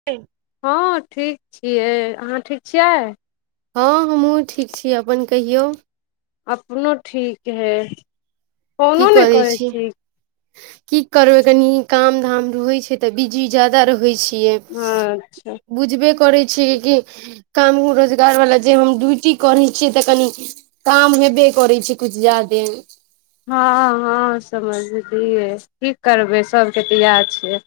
[unintelligible] हँ ठीक छियै अहाँ ठीक छियै हँ हमहूँ ठीक छियै अपन कहियौ। अपनो ठीक है फोनो नहि करै छी की करबै कनि काम धाम रहै छै तऽ बिजी ज्यादा रहै छियै अच्छा बुझबे करै छियै कि काम रोजगार वाला जे हम ड्यूटी करै छियै तऽ कनि काम हेबे करै छै कुछ ज्यादे हँ हँ समझलियै की करबै सबके तऽ इएह छै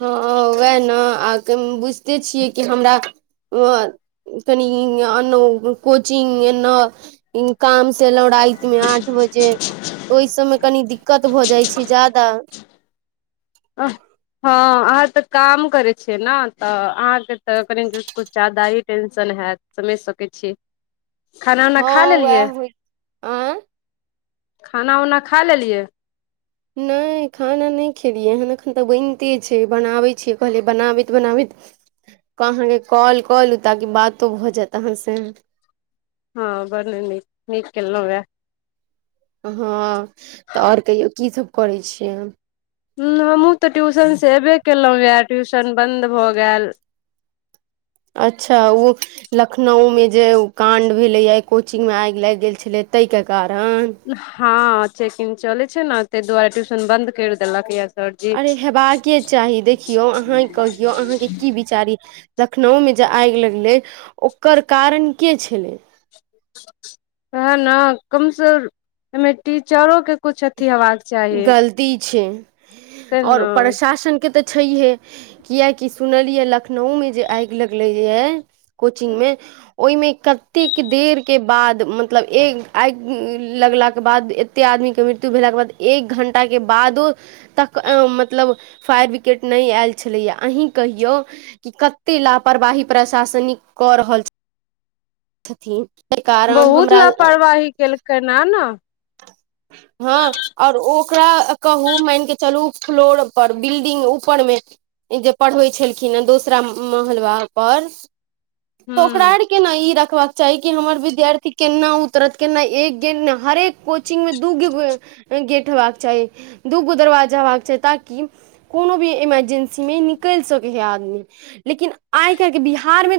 हँ उएह ने आ बुझिते छियै की हमरा आ [unintelligible] नीन कोचिंग एना [unintelligible] काम से एलहुँ राति मे आठ बजे ओहि सभ मे कनी दिक्कत भऽ जाइ छै ज्यादा अह हा अहाँ तऽ काम करै छियै ने तऽ अहाँके तऽ कनि किछु ज्यादा टेंशन हैत समझ सकै छियै खाना उना हँ खा लेलियै वएह होइ आँ खाना उना खा लेलियै नहि खाना नहि खेलियै हैन एखन तऽ बनिते छै बनाबैत छियै कहलियै बनाबैत बनाबैत त अहाँके कॉल कऽ लू ताकि बातो भऽ जायत अहाँसँ हँ बर न नीक नीक केेलो नै हँ तऽ आओर कहियो की सब करै छियै हू हमहूँ तऽ ट्यूशन से एयबे केलौ य ट्यूशन बंन्द भऽ गेल अच्छा ओ लखनऊ मे जे ओ काण्ड भेलैया कोचिंग मे आइग लाग गेल छलै ताहि के कारण हँ चेकिंग चले छै ने ताहि दुआरे ट्यूशन बंद कर देलक या अरे हेबाक चाही देखियौ अहाँ कहियौ आहाँके की विचारी लखनऊ मे जे आगि लगलै ओकर कारण के छलै ओहे ने कम सेमेटी चारो के कछु अचथी हव चाही ति छै ते ओर ने प्रशासन के तऽ छैहे किएकि सुनलियै लखनऊ मे जे आगि लगलैए कोचिंग मे ओहिमे कतेक देर के बाद मतलब एक आगि लगलाके बाद एत्ते आदमी के मृत्यु भेलाके बाद एक घंटा के बादो तक मतलब फायर व्रिकेट नहि आयल छलैए अही कहियौ कि कते लापरवाही प्रशासनिक कऽ रहल छै छथिन कारण बहुत हमरा लापरवाही केलकनि ह ने हँ और ओकरा कहू मान केे चलू फ्लोर पर बिल्डिंग ऊपर मे जे पढ़बै छलखिन हे दोसरा महलबा पर त हूँ ओकराार के न ई रखबाक चाहि कि हमर विद्यार्थी केना उतरत केना एक गे नहि हरेक कोचिंगमे दू गो गेट होबाक चाही दूगो दरवाजा होक चाही ताकि कोनो भी इमरजेंसी मे निकलि सकै है आदमी लेकिन आइ काल्हि के बिहार मे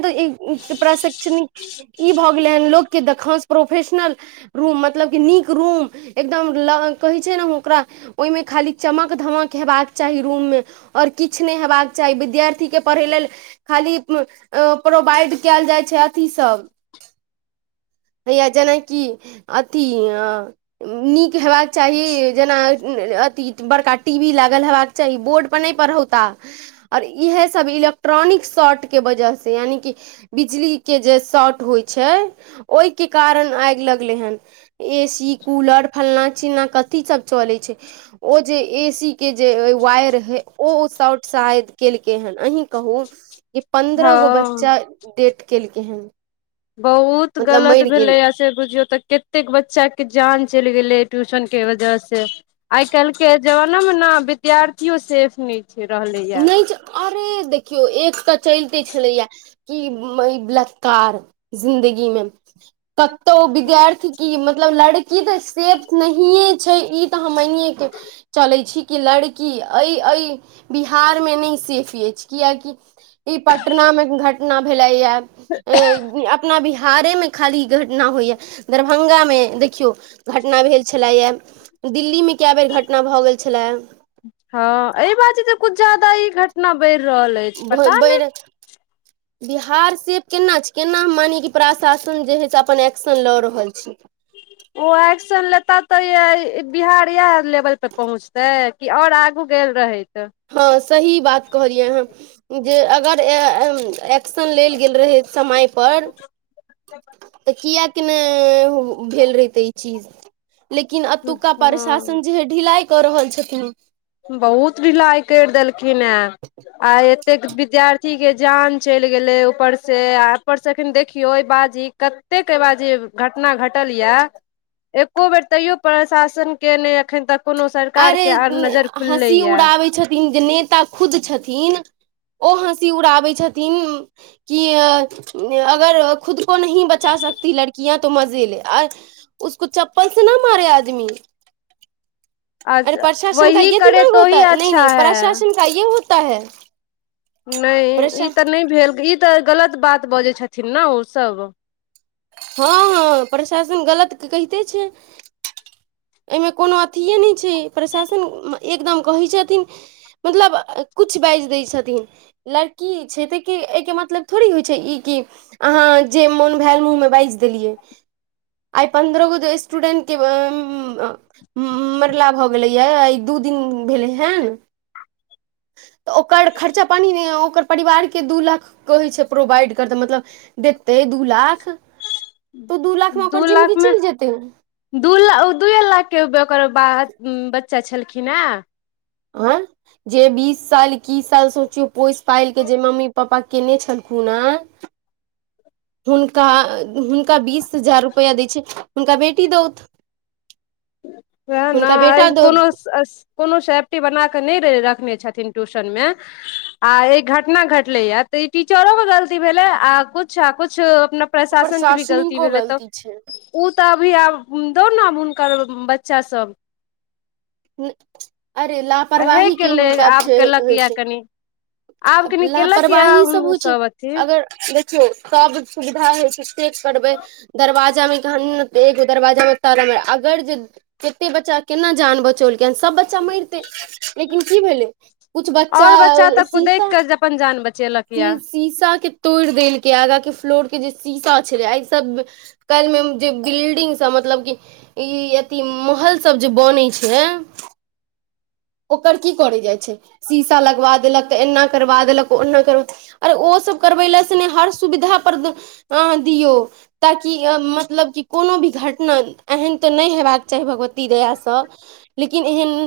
प्रशिक्षणिक ई भऽ गेलै हन लोक के देखा प्रोफेशनल रूम मतलब क नीक रूम एकदम ल कहै छै ने ओकरा ओहिमे खाली चमक धमक हेबाक चाही रूम मे ओर किछु नहि हेबाक चाही विद्यार्थी के पढ़य लेल खाली अ प्रोवाइड कैल जाइ छै अथी सब हैया जेनाकि अथी अ नीक हेबाक चाही जेना अथि बड़का टी वी लागल हेबाकी बोर्ड पर नहि पढ़ौता और इएहे सब इलेक्ट्रॉनिक शॉर्ट के वजह से से यानि बिजली के जे शर्ट होइ छै ओहि के कारण आगि लगलै हन ए सी कूलर फल्ना चिलना कथी सब चलैत छै ओ जे ए सी के जे वायर है ओ शॉट शायद केलकै हेन अहीं कहू जे पन्द्रह गो हँ बच्चा डेट केलकै हेन बहुत गलत भेलैय बुझियौ तऽ कतेक बच्चा के जान चलि गेले ट्यूशन के वजह से आइ कल् के जमाना मे ने विद्यार्थियो सेफ नइ रहले नहि अरे देखियौ एक तऽ चलिते छलैया कि बलातकार जिन्दगी मे कतहु विद्यार्थी की मतलब लड़की तऽ सेफ नहिए छै ई तऽ हमएके चले छी कि लड़की अइ अइ बिहार मे नहि सेफ अछि कियाकि ई पटना मे घटना भेले या अ अपना बिहारे में खाली घटना होइए दरभंगा मे देखियौ घटना भेल छला या दिल्ली मे कए बेर घटना भऽ गेल छलए हँ एहि बाजे जे कुछ ज्यादा ई घटना बढ़ि रहल अछि पता नहि भरि [inaudible] बिहार सेफ केना छै केना हम मानिय कि प्रशासन जे हइ से अपन एक्शन लऽ रहल छै ओ एक्शन लेता तऽ बिहार त इएह लेवल पे पहुँचतै कि ओर आगू गेल रहैत त हँ सही बात कहलियै हँ जे अगर ए - एक्शन लेल गेल रहे समय पर तऽ कियाक ने भेल रहिते ई चीज लेकिन एतुका प्रशासन हँ जे हे ढिलाइ कऽ रहल छथिन बहुत ढिलाइ करि देलखिन ऐअ आइ एतेक विद्यार्थी के जान चलि गेलै ऊपर से आ ऊपर से अखन देखियौ एहि बाजी कत कतेक बाजीब [inaudible] घटना घटल यए एको बेर तैयो प्रशासन के नहि एखन तक कोनो सरकार के अरे आ नजर खुलले हँसी ये उड़ाबै छथिन जे नेता खुद छथिन ओ हँसी उड़ाबै छथिन कि अगर खुद को न बचा सकती लड़किया तऽ मजे ले एअ उसको चप्पल से ना मारे आदमी अच्छा प्रशासन का वही ये करे दिमाग तो ही होता है नहि अच्छा नहि है प्रशासन का ये होता है नहि प्रशा ई तऽ नहि भेल ई तऽ गलत बात बजै छथिन ने ओ सभ हँ हँ प्रशासन गलत कहिते छैय एहिमे कोनो अथिेय नहि छै प्रशासन एकदम कहैत छथिन मतलब कुछ बाजि दै छथिन लड़की छै त एहिके मतलब थोड़ी होइ छै ई कि अहाँ जे मोन भेल मुँह मे बाइज देलिये आई पंद्रह गो जे स्टूदेंट कें ऐं म -मरला भऽ गेलैयए आय दू दिन भेलै हेन तऽ ओकर खर्चा पानि नहि ओकर परिवार के दू लाख कहै छै प्रोवाइड करतैय मतलब देते दू लाख तऽ दू लाख मे ओकर लाख जिन्दगी मे चलि जेतै दू लाख दूए लाख के ओकर ब बच्चा छलखिन हेँ ऑ जे बीस साल एकीस साल सोचियौ पोसि पाइल के जे मम्मी पापा केने छलखिन हन हुनका हुनका बीस हजार रुपैआ दै छै हुनका बेटी दउथ वएह न आइ बेटा दौथ कोनो- स - कोनो सेफ्टी बना कऽ नहि रखने छथिन ट्यूशन मे आ ई घटना घटलै या तऽ ई टीचरो के गलती भेलै आ कछु आ कछु अपना प्रशासनके भी गलती प्रशासनिको भेलै तब छै ओ तऽ अभी आब दौ न हुनकर बच्चासभ अरे लापरवाही के ही ले आब हिसाबसँ केलक होइ या छै कनि आब कनि केलक ये लापरवाही सब हुन होय छै अथी अगर देखियौ सब सुविधा होइ छै से करबै दरवाजा मे इधर देख दरवाजा मे ताला मे अगर जे एते बच्चा केना जान बचौलक सब बच्चा स मैरतेय लेकिन की भेलै कुछ बच्चा कुदेक शीशा कऽ अपन जान बचेलक शी यऽ शीशा के तोड़ि देलक आगा के फ्लोर के जे शीशा छले एहि सब कल मे जे गिल्डिंगसँ मतलब की ई अथि महल सभ जे बनै छै ओकर की करय जाइत छै शीशा लगवा देलक तऽ एना करबा देलक ओना कर आर ओ सभ करबै ल से नहि हर सुविधा पर अ दियौ ताकि मतलब कि कोनो भी घटना एहन तऽ नहि हेबाक चाही भगवती दयासँ लेकिन एहन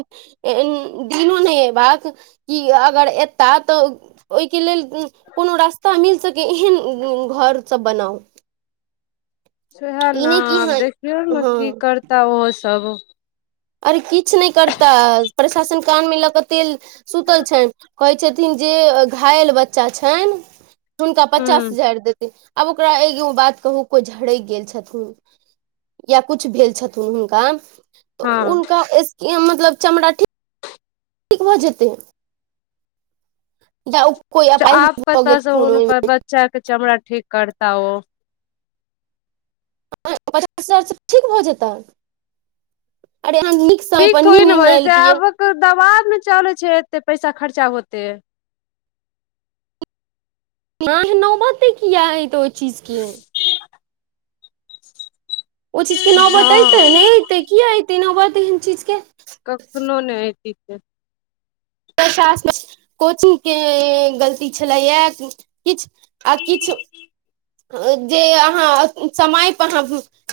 दिनो नहि अयबाक कि अगर एता तऽ ओहिके लेल कोनो रास्ता मिल सकै एहन घरसभ बनाउ सेहे न ई नहि कि आ हँ देखियौ न हँ की करता ओ सब अरे किछु नहि करता प्रशासन कान मे लऽ कऽ तेल सुतल छनि कहै छथिन जे घायल बच्चा छनि हुनका पचास हूँ हजार देतै आब ओकरा एगो बात कहू कोय झरैक गेल छथुन या कुछ भेल छथुन हुनका तऽ हँ हुनका मतलब चमराठी ठीक भऽ जेतै द उ आप पता बच्चाक के चमड़ा ठीक करता ओ पच ठीक भऽ जेतै अरे समय ठीक पर नीक थोड़े ने हो जाय निर्णय छै लेतियै आबक दवाबमे चलै छै एते पैसा खर्चा होते न नौबते किया हयत ओहि चीजके ओ चीजके नौबत अयतै हँ नहि अतै किए अतै नौबत एहन चीजके कखनो ने हयती से [unintelligible] कोचिंग के गलती छलैया किछ आ किछ जे अहाँ समयप अहाँ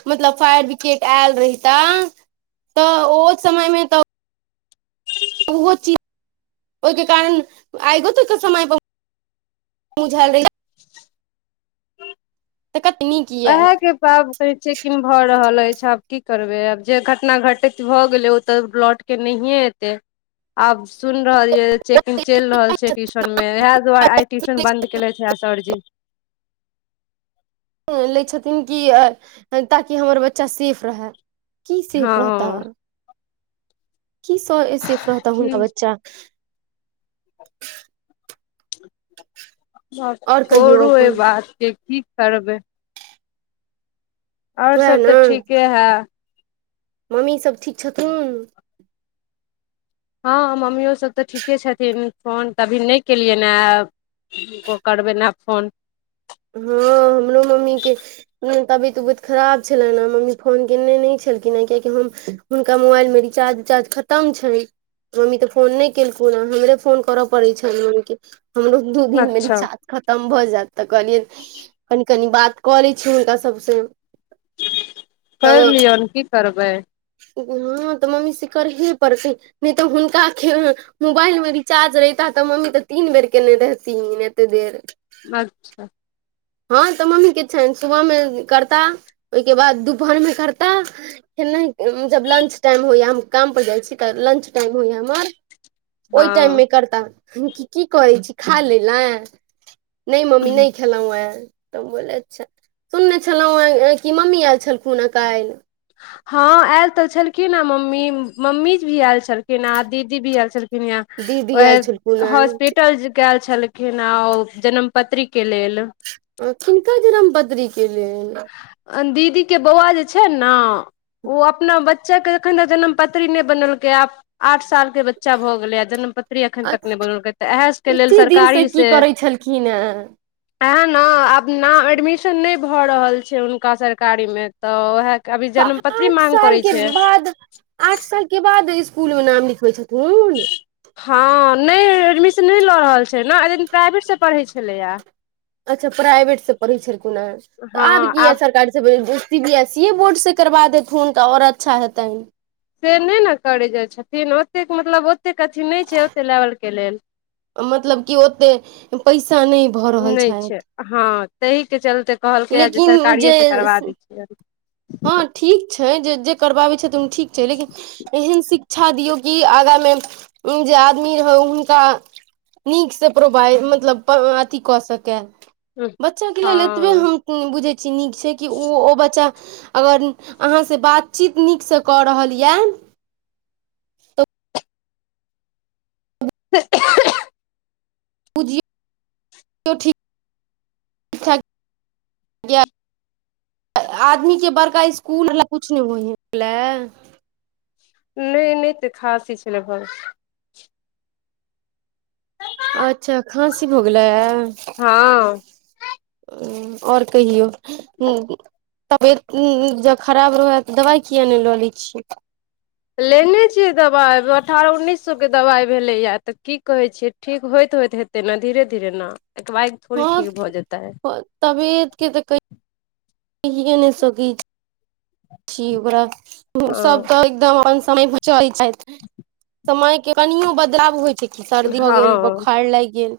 मतलब फायर बिकेट आयल रहिता तऽ ओ समय मे तऽ [unintelligible] ओहिके कारण आयगो समय पर मुझैल रहे तऽ कत नीक यऽ आ कहै छै कि भऽ रहल अछि आब की करबे आब जे घटना घटित भए गेले ओ तऽ बट के नहिए एतै आब सुन रहल ये चेकिंग चलि रहल छै ट्यूशन में इएह दुआरे आ ट्यूशन बंद केेलथि हे सरजी लै छथिन कि ताकि हमर बच्चा सेफ रहै की सेफ रहता हँ की स सेफ रहता हुनका ठीक बच्चा ब आओर कहियौ छोड़ू एहि अपन बात के की करबै आओर वएह सब तऽ ठीके हे मम्मीसभ ठीक छथुन हँ मम्मियो सब तऽ ठीके छथिन फोन तऽ अभी नहि केलियैन ए हुनको करबनि आब फोन हँ हमरो मम्मी के नहि तबियत उबियत खराब छलनि ह‌एं मम्मी फोन केने नहि छलखिन ह‌एं कियाकि हम हुनका मोबाइलमे रिचार्ज उचार्ज खत्म छनि मम्मी तऽ फोन नहि केलखुन हँ हमरे फोन करय पड़ैत छनि मम्मीके हमरो दू दिन मे अच्छा रिचार्ज खत्म भऽ जैत त कहलियै कनि कनि बात कऽ लै छियै हुनका सबसँ करि लियौन की करबै हँ तऽ मम्मी से करहे पड़तै नहि तऽ हुनका ख मोबाइल मे रिचार्ज रहिता तऽ मम्मी तऽ तीन बेर केने रहथिन एते देर अच्छा हँ तऽ मम्मी के छनि सुबहमे करता ओहिके बाद दुपहरमे करता फेन नहि जब लंच टाइम होइए हम काम पर जाइ छी तऽ लंच टाइम होइया हमर ओहि टाइम हँ मे करता हम की करै छी खा लै ला नहि मम्मी नहि खेलव ह तब बोले अच्छा सुनने छलहु कि मम्मी आयल छलखुनह काल्हि। हँ आयल तऽ छलखिन हे मम्मी मम्मी भी आयल छलखि छिन ह आ दीदी भी आयल छलखिन ह दीदी आयल छलखुन वैह हेँ हॉस्पिटल गैल छलख खिन ह आ ओ जनम पत्रीके लेल। आ किनका जनम पत्री के लेल? आ दीदी के बौआ जे छैन ने ओ अपना बच्चा के एखन तऽ जन्म पत्री नहि बनेलकै आब आठ साल के बच्चा भऽ गेलै आ जन्म पति री एखन तक नहि बनलकै तऽ इएह सभके लेल अथी दिन सरकारी की से करै छलखिन हेँ एहै ने आब न एडमिशन नहि भऽ रहल छैय हुनका सरकारी में। तऽ उएह अभी तऽ जन्म पत्री आठ मांग साल करै के छैय। बाद आठ साल के बाद स्कूल मे नाम लिखबै छथुन। हँ नहि एडमिशन नहि लऽ रहल छैय ने अ [unintelligible] प्राइवेटसँ पढ़ैत छलैया। अच्छा प्राइवेट से पढ़ै छलखिन यै तऽ आब कीया सरकारी सी बी एस ई ए बोर्ड से करबा देथुन तऽ आओर अच्छा हेतनि। से नहि ने करै जाय छथिन ओतेक मतलब ओतेक अथी नहि छैय ओतेक लेवल के लेल। मतलब की ओते पैसा नहि भ रहल छैय। छैय हँ ताहि के चलते कहलकैए जे लेकिन जे सरकारिएसे करवा दै छियै। हँ ठीक छैय जे जे करबाबैत छथिन ठीक छैय लेकिन एहन शिक्षा शिक्षा दियौ कि आगाँमे जे आदमी हौ हुनका नीकसँ प्रोवाइड मतलब अथी कऽ सकै बच्चाके लेल एतबे हँ हम बुझै छियै नीक छैय कि ओ ओ बच्चा अगर अहाँसँ बातचीत नीकसँ कऽ रहल या [inaudible] बुझियौ ठीक या आदमीके बड़का इसकुलला किछु नहि [unintelligible] नहि नहि तऽ खासि छलै न भ अच्छा खाँसी भ गेलै। हँ आओर कहियौ हु तबियत जब खराब रहै तऽ दबाइ किया नहि लऽ लै छियै। लेने छियै दबाइ अठारह उन्नैस सौ के दबाइ भेलैए तऽ की कहैत छियै। ठीक होइत होइत हेतै न धीरे धीरे ने [unintelligible] हँ भऽ जेतै तबियत के तऽ कहिए नहि सकैत छी [unintelligible] ओकरा सब हँ तऽ एकदम समय चलै छथि समय के कनियो बदलाव होइ छैय कि सर्दी हो गेल हँ बोखार लागि गेल।